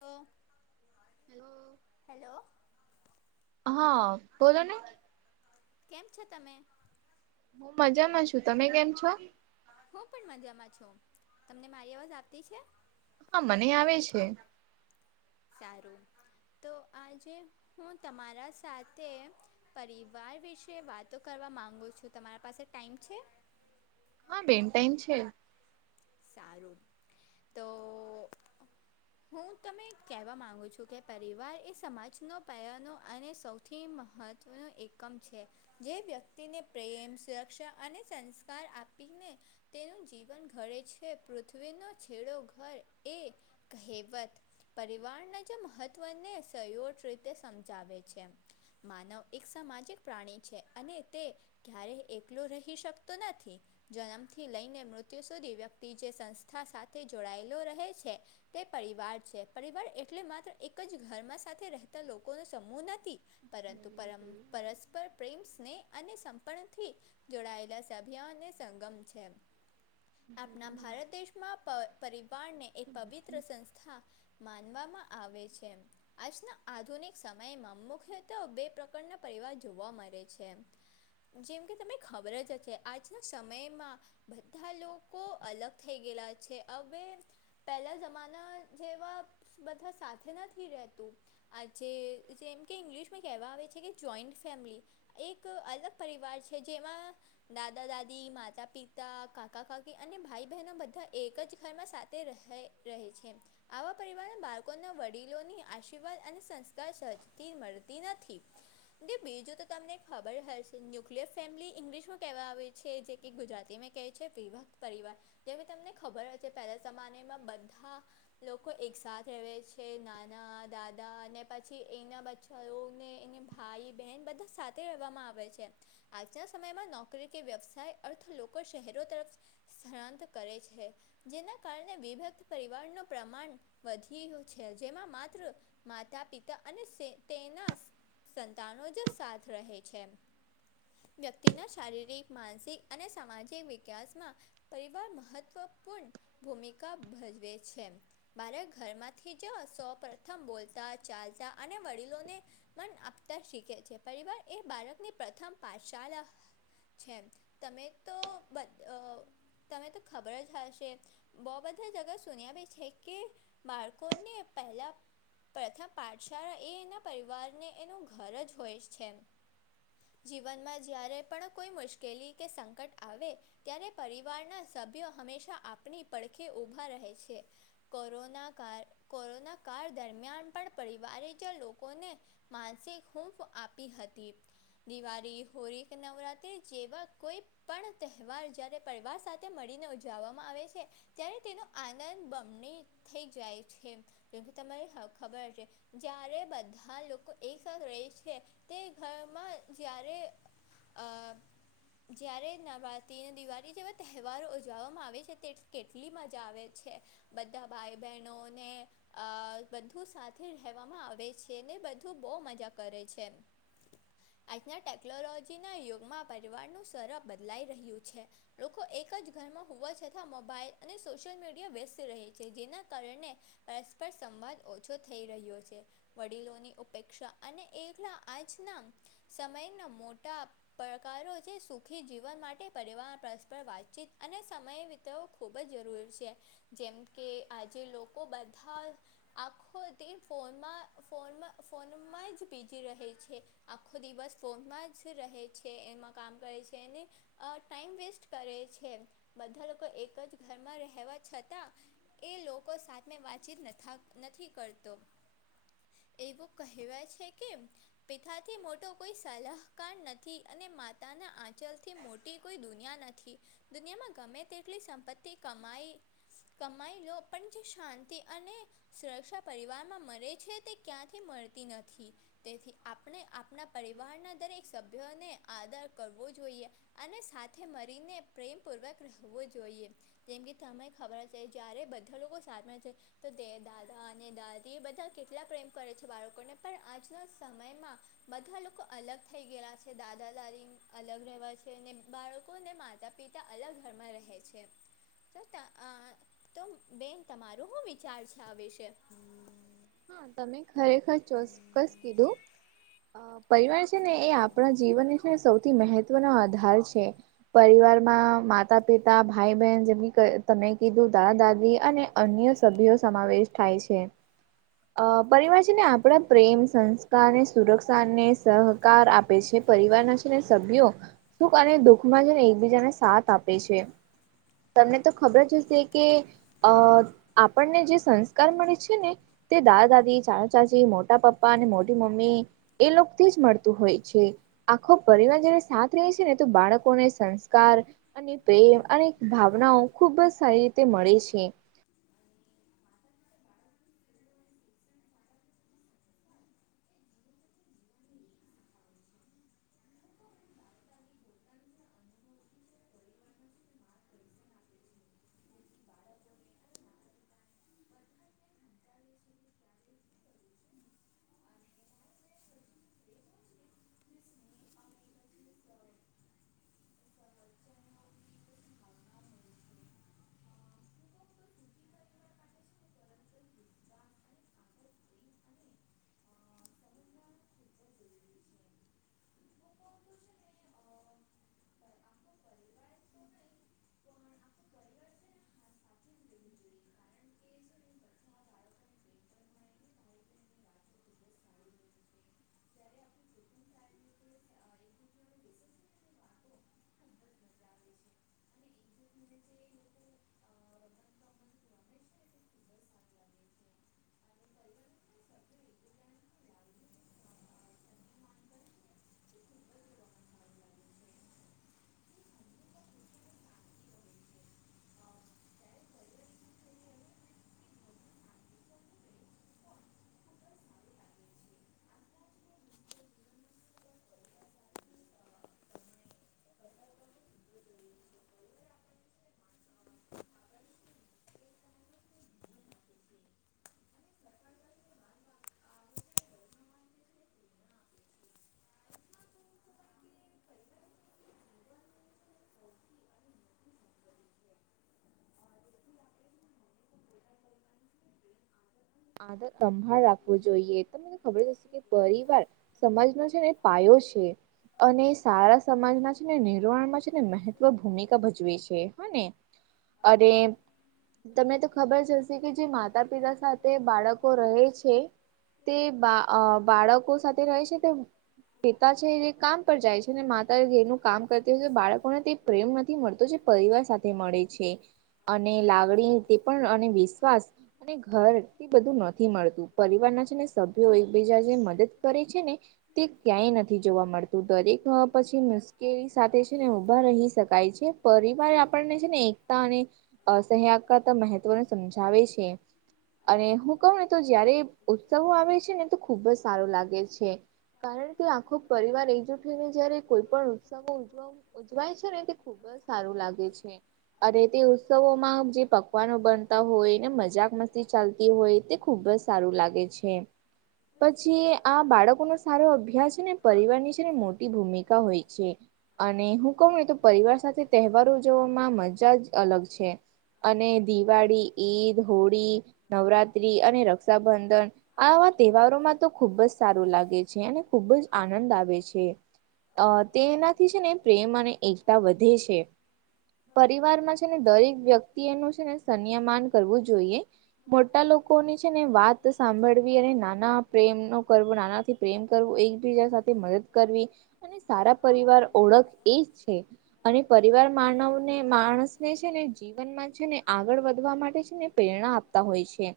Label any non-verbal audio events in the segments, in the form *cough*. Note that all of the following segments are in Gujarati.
લો, હેલો. હા, બોલો ને. કેમ છે તમે? હું મજામાં છું. તમે કેમ છો? હું પણ મજામાં છું. તમને મારી અવાજ આવતી છે? હા મને આવે છે. સારું. તો આજે હું તમારા સાથે પરિવાર વિશે વાતો કરવા માગું છું. તમારા પાસે ટાઈમ છે? હા બેન ટાઈમ છે. સારું, તો હું તમે કહેવા માંગુ છું કે પરિવાર એ સમાજનો પાયાનો અને સૌ થી મહત્ત્વનું એકમ છે. જે વ્યક્તિને પ્રેમ, સુરક્ષા અને સંસ્કાર આપીને તેનું જીવન ઘડે છે. પૃથ્વીનો છેડો ઘર એ કહેવત પરિવારના જે મહત્વને સયોટ રીતે સમજાવે છે એમ. માનવ એક સામાજિક પ્રાણી છે, અને તે ક્યારેય એકલો રહી શકતો નથી. જન્મથી લઈને મૃત્યુ સુધી વ્યક તી જે સંસ્થા સાથે જોડાયેલો રહે છે તે પરિવાર છે પરિવાર એટલે માત્ર એક જ ઘરમાં સાથે રહેતા લોકોનો સમૂહ નથી પરંતુ પરમ પરસ્પર પ્રેમસને અને સંપર્ણથી જોડાયેલા સભ્ય અને સંગમ છે આપણા ભારત દેશમાં પરિવારને એક પવિત્ર સંસ્થા માનવામાં આવે છે આજના આધુનિક સમયમાં મુખ્યત્ બે પ્રકારના પરિવાર જોવા મળે છે જેમ કે તને ખબર જ હશે આજના સમયમાં બધા લોકો કો અલગ થઈ ગયેલા છે હવે પહેલાં જમાના જેવા બધા સાથે નથી રહેતું આ જેે જેમ કે ઇંગ્લિશમાં કહેવા આવે છે કે જોઈન્ટ ફેમિલી એક અલગ પરિવાર છે જેમાં દાદા દાદી માતા પિતા કાકા કાકા અને ભાઈ બહેનો બધા એક જ ઘરમાં સાથે રહે રહે છે આવા પરિવારના બાળકોના વડીલોની આશીર્વાદ અને સંસ્કાર સહજથી મળતી નથી બીજું તો તમને ખબર હશે ન્યુક્લિયર ફેમિલી ઇંગ્લિશમાં કહેવા આવે છે જે કે ગુજરાતીમાં કે છે વિભક્ પરિવાર જે તમને ખબર છે પહેલા જમાનામાં બધા લોકો એકસાથ રહે છે નાના દાદા અનેને પછી એના બચ્ચ ને એને ભાઈ બહેન બધા સાથે રહેેવામાં આવે છે આજના સમયમાં નોકરી કે વ્યવસાય અર્થ લોકો શહેરો તરફ શરાાંત કરે છે જેના કારણે વિભક્ત પરિવારનું પ્રમાણ વધી છે જેમાં માત્ર માતા પિતા અને તેના સંતાનો જ સાથ રહે છે વ્યક્તિના શારીરિક માનસિક અને સામાજિક વિકાસમાં પરિવાર મહત્ત્વપૂર્ણ ભૂમિકા ભજવે છે મારે ઘરમાંથી જ સૌ પ્ર્રથમ બોલતા ચાલતા અને વડીલોને મન આપતા શીખે છે પરિવાર એ બાળકની પ્રથમ પાશાળા છેમ તમે તો બ તમે તો ખબર જ હશે બહ બધા જગા સુન્યાવે છે કે બાળકોને પહેલા પ્રથમ પાઠશાળા એ એના પરિવારને એનું ઘર જ હોય છે જીવનમાં જ્યારે પણ કોઈ મુશ્કેલી કે સંકટ આવે ત્યારે પરિ પરિવાર ના સભ્ય હંમેશા આપની પડખે ઉભા રહે છે કોરોના કાળ કોરોના કાળ દરમિયાન પણ પરિવારે જ લોકોને માનસિક હૂફ આપી હતી દિવાળી હોળી કે નવરાત્ર્રી જેવા કોઈ પણ તહેવાર જ્યારે પરિવાર સાથે મળીને ઉજવવામાં આવે છે ત્યારે તેનો આનંદ બમણી થઈ જાય છે જોકે તને ખબર છે જય્યારે બધા લોકો એકસા રહે છે તે ઘરમાં જ્યારે જય્યારે નબાતીને દિવાસ અને જેવા તહેવારો ઉજવવામાં આવે છે તે કેટલી મજા આવે છે બધા ભાઈ બહેનોને અ બધુ સાથે રહેવામાં આવે છે ને બધું બહુ મજા કરે છે આજના ટેકનોલોજીના યુગમાં પરિવારનું સર બદલાઈ રહ્યું છે લોકો એક જ ઘરમાં હોવા છતાં મોબાઈલ અને સોશયલ મીડિયા વ્યસ્ત રહે છે જેના કારણે પરસ્પર સંવાદ ઓછો થઈ રહ્યો છે વડીલોની ઉપેક્ષા અને એકલા આજ નામ સમયના મોટા પડકારો છે સુખી જીવન માટે પરિવાર પ્ર પણ વાતચીત અને સમય વિતરવો ખૂબ જ જરૂરી છે. જેમ કે આજે લોકો બધા આખો તે ફોનમાં ફોનમાં ફોનમાં જ બીજી રહે છે આખો દિવસ ફોનમાં જ રહે છે એમાં કામ કરે છે અને ટાઈમ વેસ્ટ કરે છે બધા લોકો એક જ ઘરમાં રહેવા છતાં એ લોકો સાથેમે વાતચીત નથા નથી કરતો. એવું કહેવાય છે કે પિતાથી મોટો કોઈ સલાહકાર નથી અને માતાના આંચલથી મોટી કોઈ દુનિયા ન થી. દુનિયામાં ગમે તેટલી સંપત્તિ કમાઈ કમાઈ લો પણ જે શાંતિ અને સુરક્ષા પરિવારમાં મરે છે તે ક્યાંથી મળતી નથી. તેથી આપણે આપણા પરિવારના દરેક સભ્યોને આદર કરવો જોઈએ. અને સાથે મરીને પ્રેમપૂર્વક રહેવો જોઈએ. જેમ કે તને ખબર છે જ્યારે બધા લોકો સામે છે તો દે દાદા અને દાદી બધા કેટલા પ્રેમ કરે છે બાળકોને પણ આજના સમયમાં બધા લોકો અલગ થઈ ગયયા છે દાદા દાદી અલગ રહેવા છે ને બાળ કો અને માતા પિતા અલગ ઘરમાં રહે છે છતા આ તો બેન તમારોું શું વિચાર છે આ વિશે? હા તમે ખરેખર ચોક્કસ કીધું. અ પરિવાર છે ને એ આપણા જીવન છે ને સૌથી મહત્વનો આધાર છે. પરિવારમાં માતા પિતા, ભાઈ બેહેન જેમ તમે કીધું દાદા દાદી અને અન્ય સભ્યો સમાવેશ થાય છે. અ પરિવાર છે ને આપણા પ્રેમ સં સ્કાર અને સુરક્ષાને સહકાર આપે છે પરિવારના છે ને સભ્યો સુખ અને દુઃખ માં છેને એકબીજાને સાથ આપે છે. તમને તો ખબર જ હશે કે અ આપણને જે સંસ્કાર મળે છે ને તે દાદા દાદી, ચાચ ચાચી, મોટા પપ્પા ને મોટી મમ્મી એ લોકો થી જ મળતું હોય છે. આખો પરિવાર જ્યારે સાથ રેહ છે ને તો બાળકોને સંસ્કાર અને પ્રેમ અને ભાવનાઓ ખુબ જ સારી રીતે મળે છે. *unintelligible* *inaudible* આદર સંભાળ રાખવો જોઈએ તમને ખબર જ હશે કે પરિવાર સમાજનો છે ને પાયો છે અને સારા સમાજમાં છે ને નિર્વાણમાં છે ને મહત્વ ભૂમિ કા ભજવે છે હ ને? અને તમે તો ખબર જ હશે કે જે માતા પિતા સા થે બાળકો રહે છે. તે બા અ બાળકો સાથે રહે છે તે પિતા છે જે કામ પર જાય છે ને માતા ધેરનું કામ કરતી હોય તો બાળકોને તે પ્રેમ નથી મળતો જે પરિવાર સાથે મળે છે.. અને લાગણી તે પણ અને વિશ્વાસ અને ઘર બધું નથી મળતું પરિવાર ના છે ને સભ્યો એકબીજા જે મદદ કરે છે ને તે ક્યાંય નથી જોવા મળતું દરેક પછી મુશ્કેલી સાથે છે ને ઊભા રહી શકાય છે. પરિવાર આપણને છે ને એકતા અને અ સહયાકારતા મહત્વને સમજાવે છે. અને હું કહું ને તો જ્યારે ઉત્સવો આવે છે ને તો ખુબ જ સારો લાગે છે. કારણ કે આખો પરિવાર એક જૂઠ થઈ ને જ્યારે કોઈ પણ ઉત્સાવો ઉજવા ઉજવાય છે ને તે ખુબ જ સારું લાગે છે. અરે તે ઉત્સવોમાં જે પકવાનો બનતા હોયને મજાક મસ્તી ચાલતી હોય તે ખુબ જ સારું લાગે છે. પછી આ બાળકોનો સારો અભ્યાસ છે ને પરિવાર ની છે ને મોટી ભૂમિકા હોય છે. અને હું કહું ને તો પરિવાર સાથે તહેવારો ઉજવવામાં મજા જ અલગ છે. અને દિવાળી ઈદ હોળી નવરાત્રી અને રક્ષાબંધન, આવા તેહવારોમાં તો ખુબ જ સારું લાગે છે અને ખુબ જ આનંદ આવે છે. અ તેનાથી છે ને પ્રેમ અને એકતા વધે છે. પરિવારના છે ને દરેક વ્યક્તિ એનું છે ને સંનયમાન કરવું જોઈએ. મોટા લોકોની છે ને વાત સાંભળવી અને નાના પ્રેમ નો કરવો નાનાથી પ્રેમ કરવું એકબીજા સાથે મદદ કરવી અને સારા પરિવાર ઓળખ એ જ છે. અને પરિવાર માનવને માણસ ને છે ને જીવનમાં છે ને આગળ વધવા માટે છે ને પ્રેરણા આપ તા હોય છે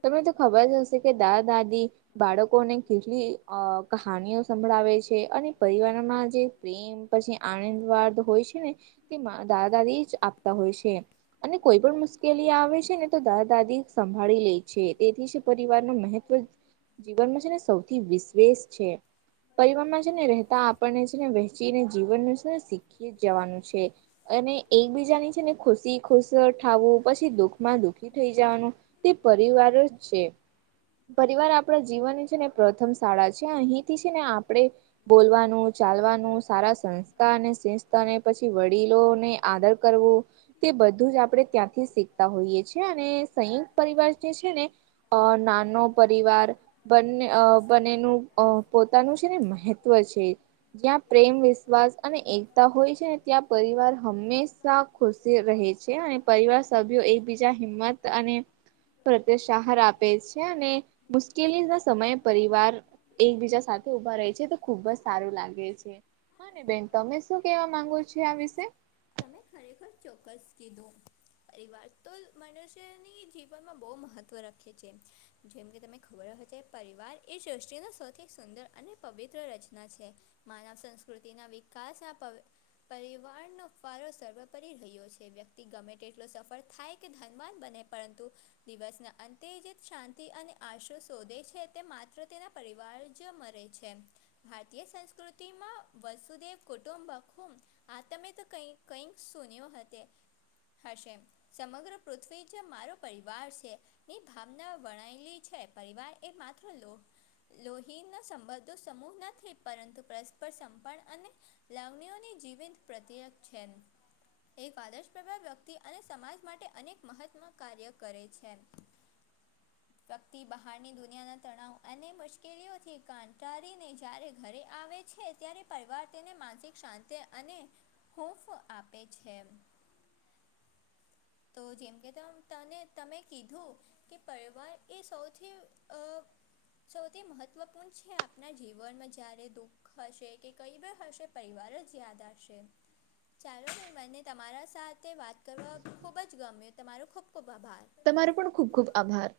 તને તો ખબર હશે કે દાદા દાદી બાળકોને કેટલી અ કહાણી ઓજ સંભળાવે છે અને પરિવારમાં જે પ્રેમ પછી આનંદવાદ હોય છે ને તે દાદા દાદી જ આપતા હોય છે અને કોઈ પણ મુશ્કેલી આવે છે ને તો દાદા દાદી સંભાળી લે છે તેથી જ પરિવાર નું મહત્વ જીવનમાં છે ને સૌથી વિશ્વેષ છે પરિવાર માં છે ને રહેતા આપણને છે ને વહેંચીને જીવનનું છે શીખી જવાનું છે અને એકબીજાની છે ને ખુશી ખુશ થાવું પછી દુઃખ માં દુઃખી થઈ જવાનું તે પરિવાર જ છે. પરિવાર આપણા જીવન ની છે ને પ્રથમ શાળા છે અહીંથી છે ને આપણે બોલવાનું ચાલવાનું સારા સંસ્કાર અને અને પછી વડીલોને આદર કરવું તે બધું જ આપણે ત્યાંથી શીખતા હોઈએ છીએ અને સંયુક્ત પરિવાર જે છે ને અ નાનો પરિવાર બંને અ બને નું પોતાનું છે ને મહત્વ છે. જ્યાં પ્રેમ વિશ્વાસ અને એકતા હોય છે ને ત્યાં પરિવાર હંમેશ શાહ ખુશી રહે છે અને પરિવાર સભ્યો એક બીજા હિંમત અને પ્રત્ય સહાર આપે છે અને મુશ્કેલી ના સમયે પરિવાર એકબીજા સાથે ઉભા રહે છે તો ખુબ જ સારું લાગે છે. હા ને બેન તમે શું કેવા માંગો છો આ વિશે તમે ખરેખર ચોક્કસ કીધુ પરિવાર તો મનુષ્યની જીવનમાં બહુ મહત્વ રાખે છે. જેમ કે તને ખબર હોય સે પરિવાર એ સૃષ્ટિનો સૌથી સુંદર અને પવિત્ર રચના છે. માનવ સંસ્કૃતિના વિકાસના પરી પરિવારનો વારો સર્વપરી રહ્યો છે વ્યક્તિ ગમે તેટલો સફળ થાય કે ધનવાન બને પરંતુ દિવસના અંતે જે શાંતિ અને આશરો શોધે છે તે માત્ર તેના પરિવાર જ મરે છે. ભારતીય સંસ્કૃતિમાં વસુદેવ કુટુંબ આખું આ તમે તો કંઈ કંઈક સૂન્યો હતે, હશે. સમગ્ર પૃથ્વી જે મારો પરિવાર છે. ની ભાવના વર્ણાયેલી છે પરિવાર એ માત્ર લો લોહીના સંબંધો સમૂહ નથી પરંતુ પરસ્પર સંપણ અને લાવણીઓની જીવંત પ્રત્યેક છે એક આદર્શપ્રભાવ વ્યક્તિ અને સમાજ માટે અનેક મહત્મ કાર્ય કરે છે. *inaudible* વ્યક્તિ બહારની દુનિયાના તણાવ અને મુશ્કેલીઓથી કંટારીને જ્યારે ઘરે આવે છે. ત્યારે પરિવાર તેને માનસિક શાંતિ અને હુફ આપે છે. *inaudible* તો જેમ કે ત તને તમે કીધું કે પરિવાર એ સૌથી અ સૌથી મહત્વપૂર્ણ છે આપના જીવનમાં જયારે દુઃખ હશે કે કઈ પણ હશે પરિવાર જ યાદ આવશે. ચાલો ભાઈ મને તમારા સાથે વાત કરવા ખૂબ જ ગમ્યું તમારો ખૂબ ખૂબ આભાર. તમારો પણ ખૂબ ખુબ આભાર.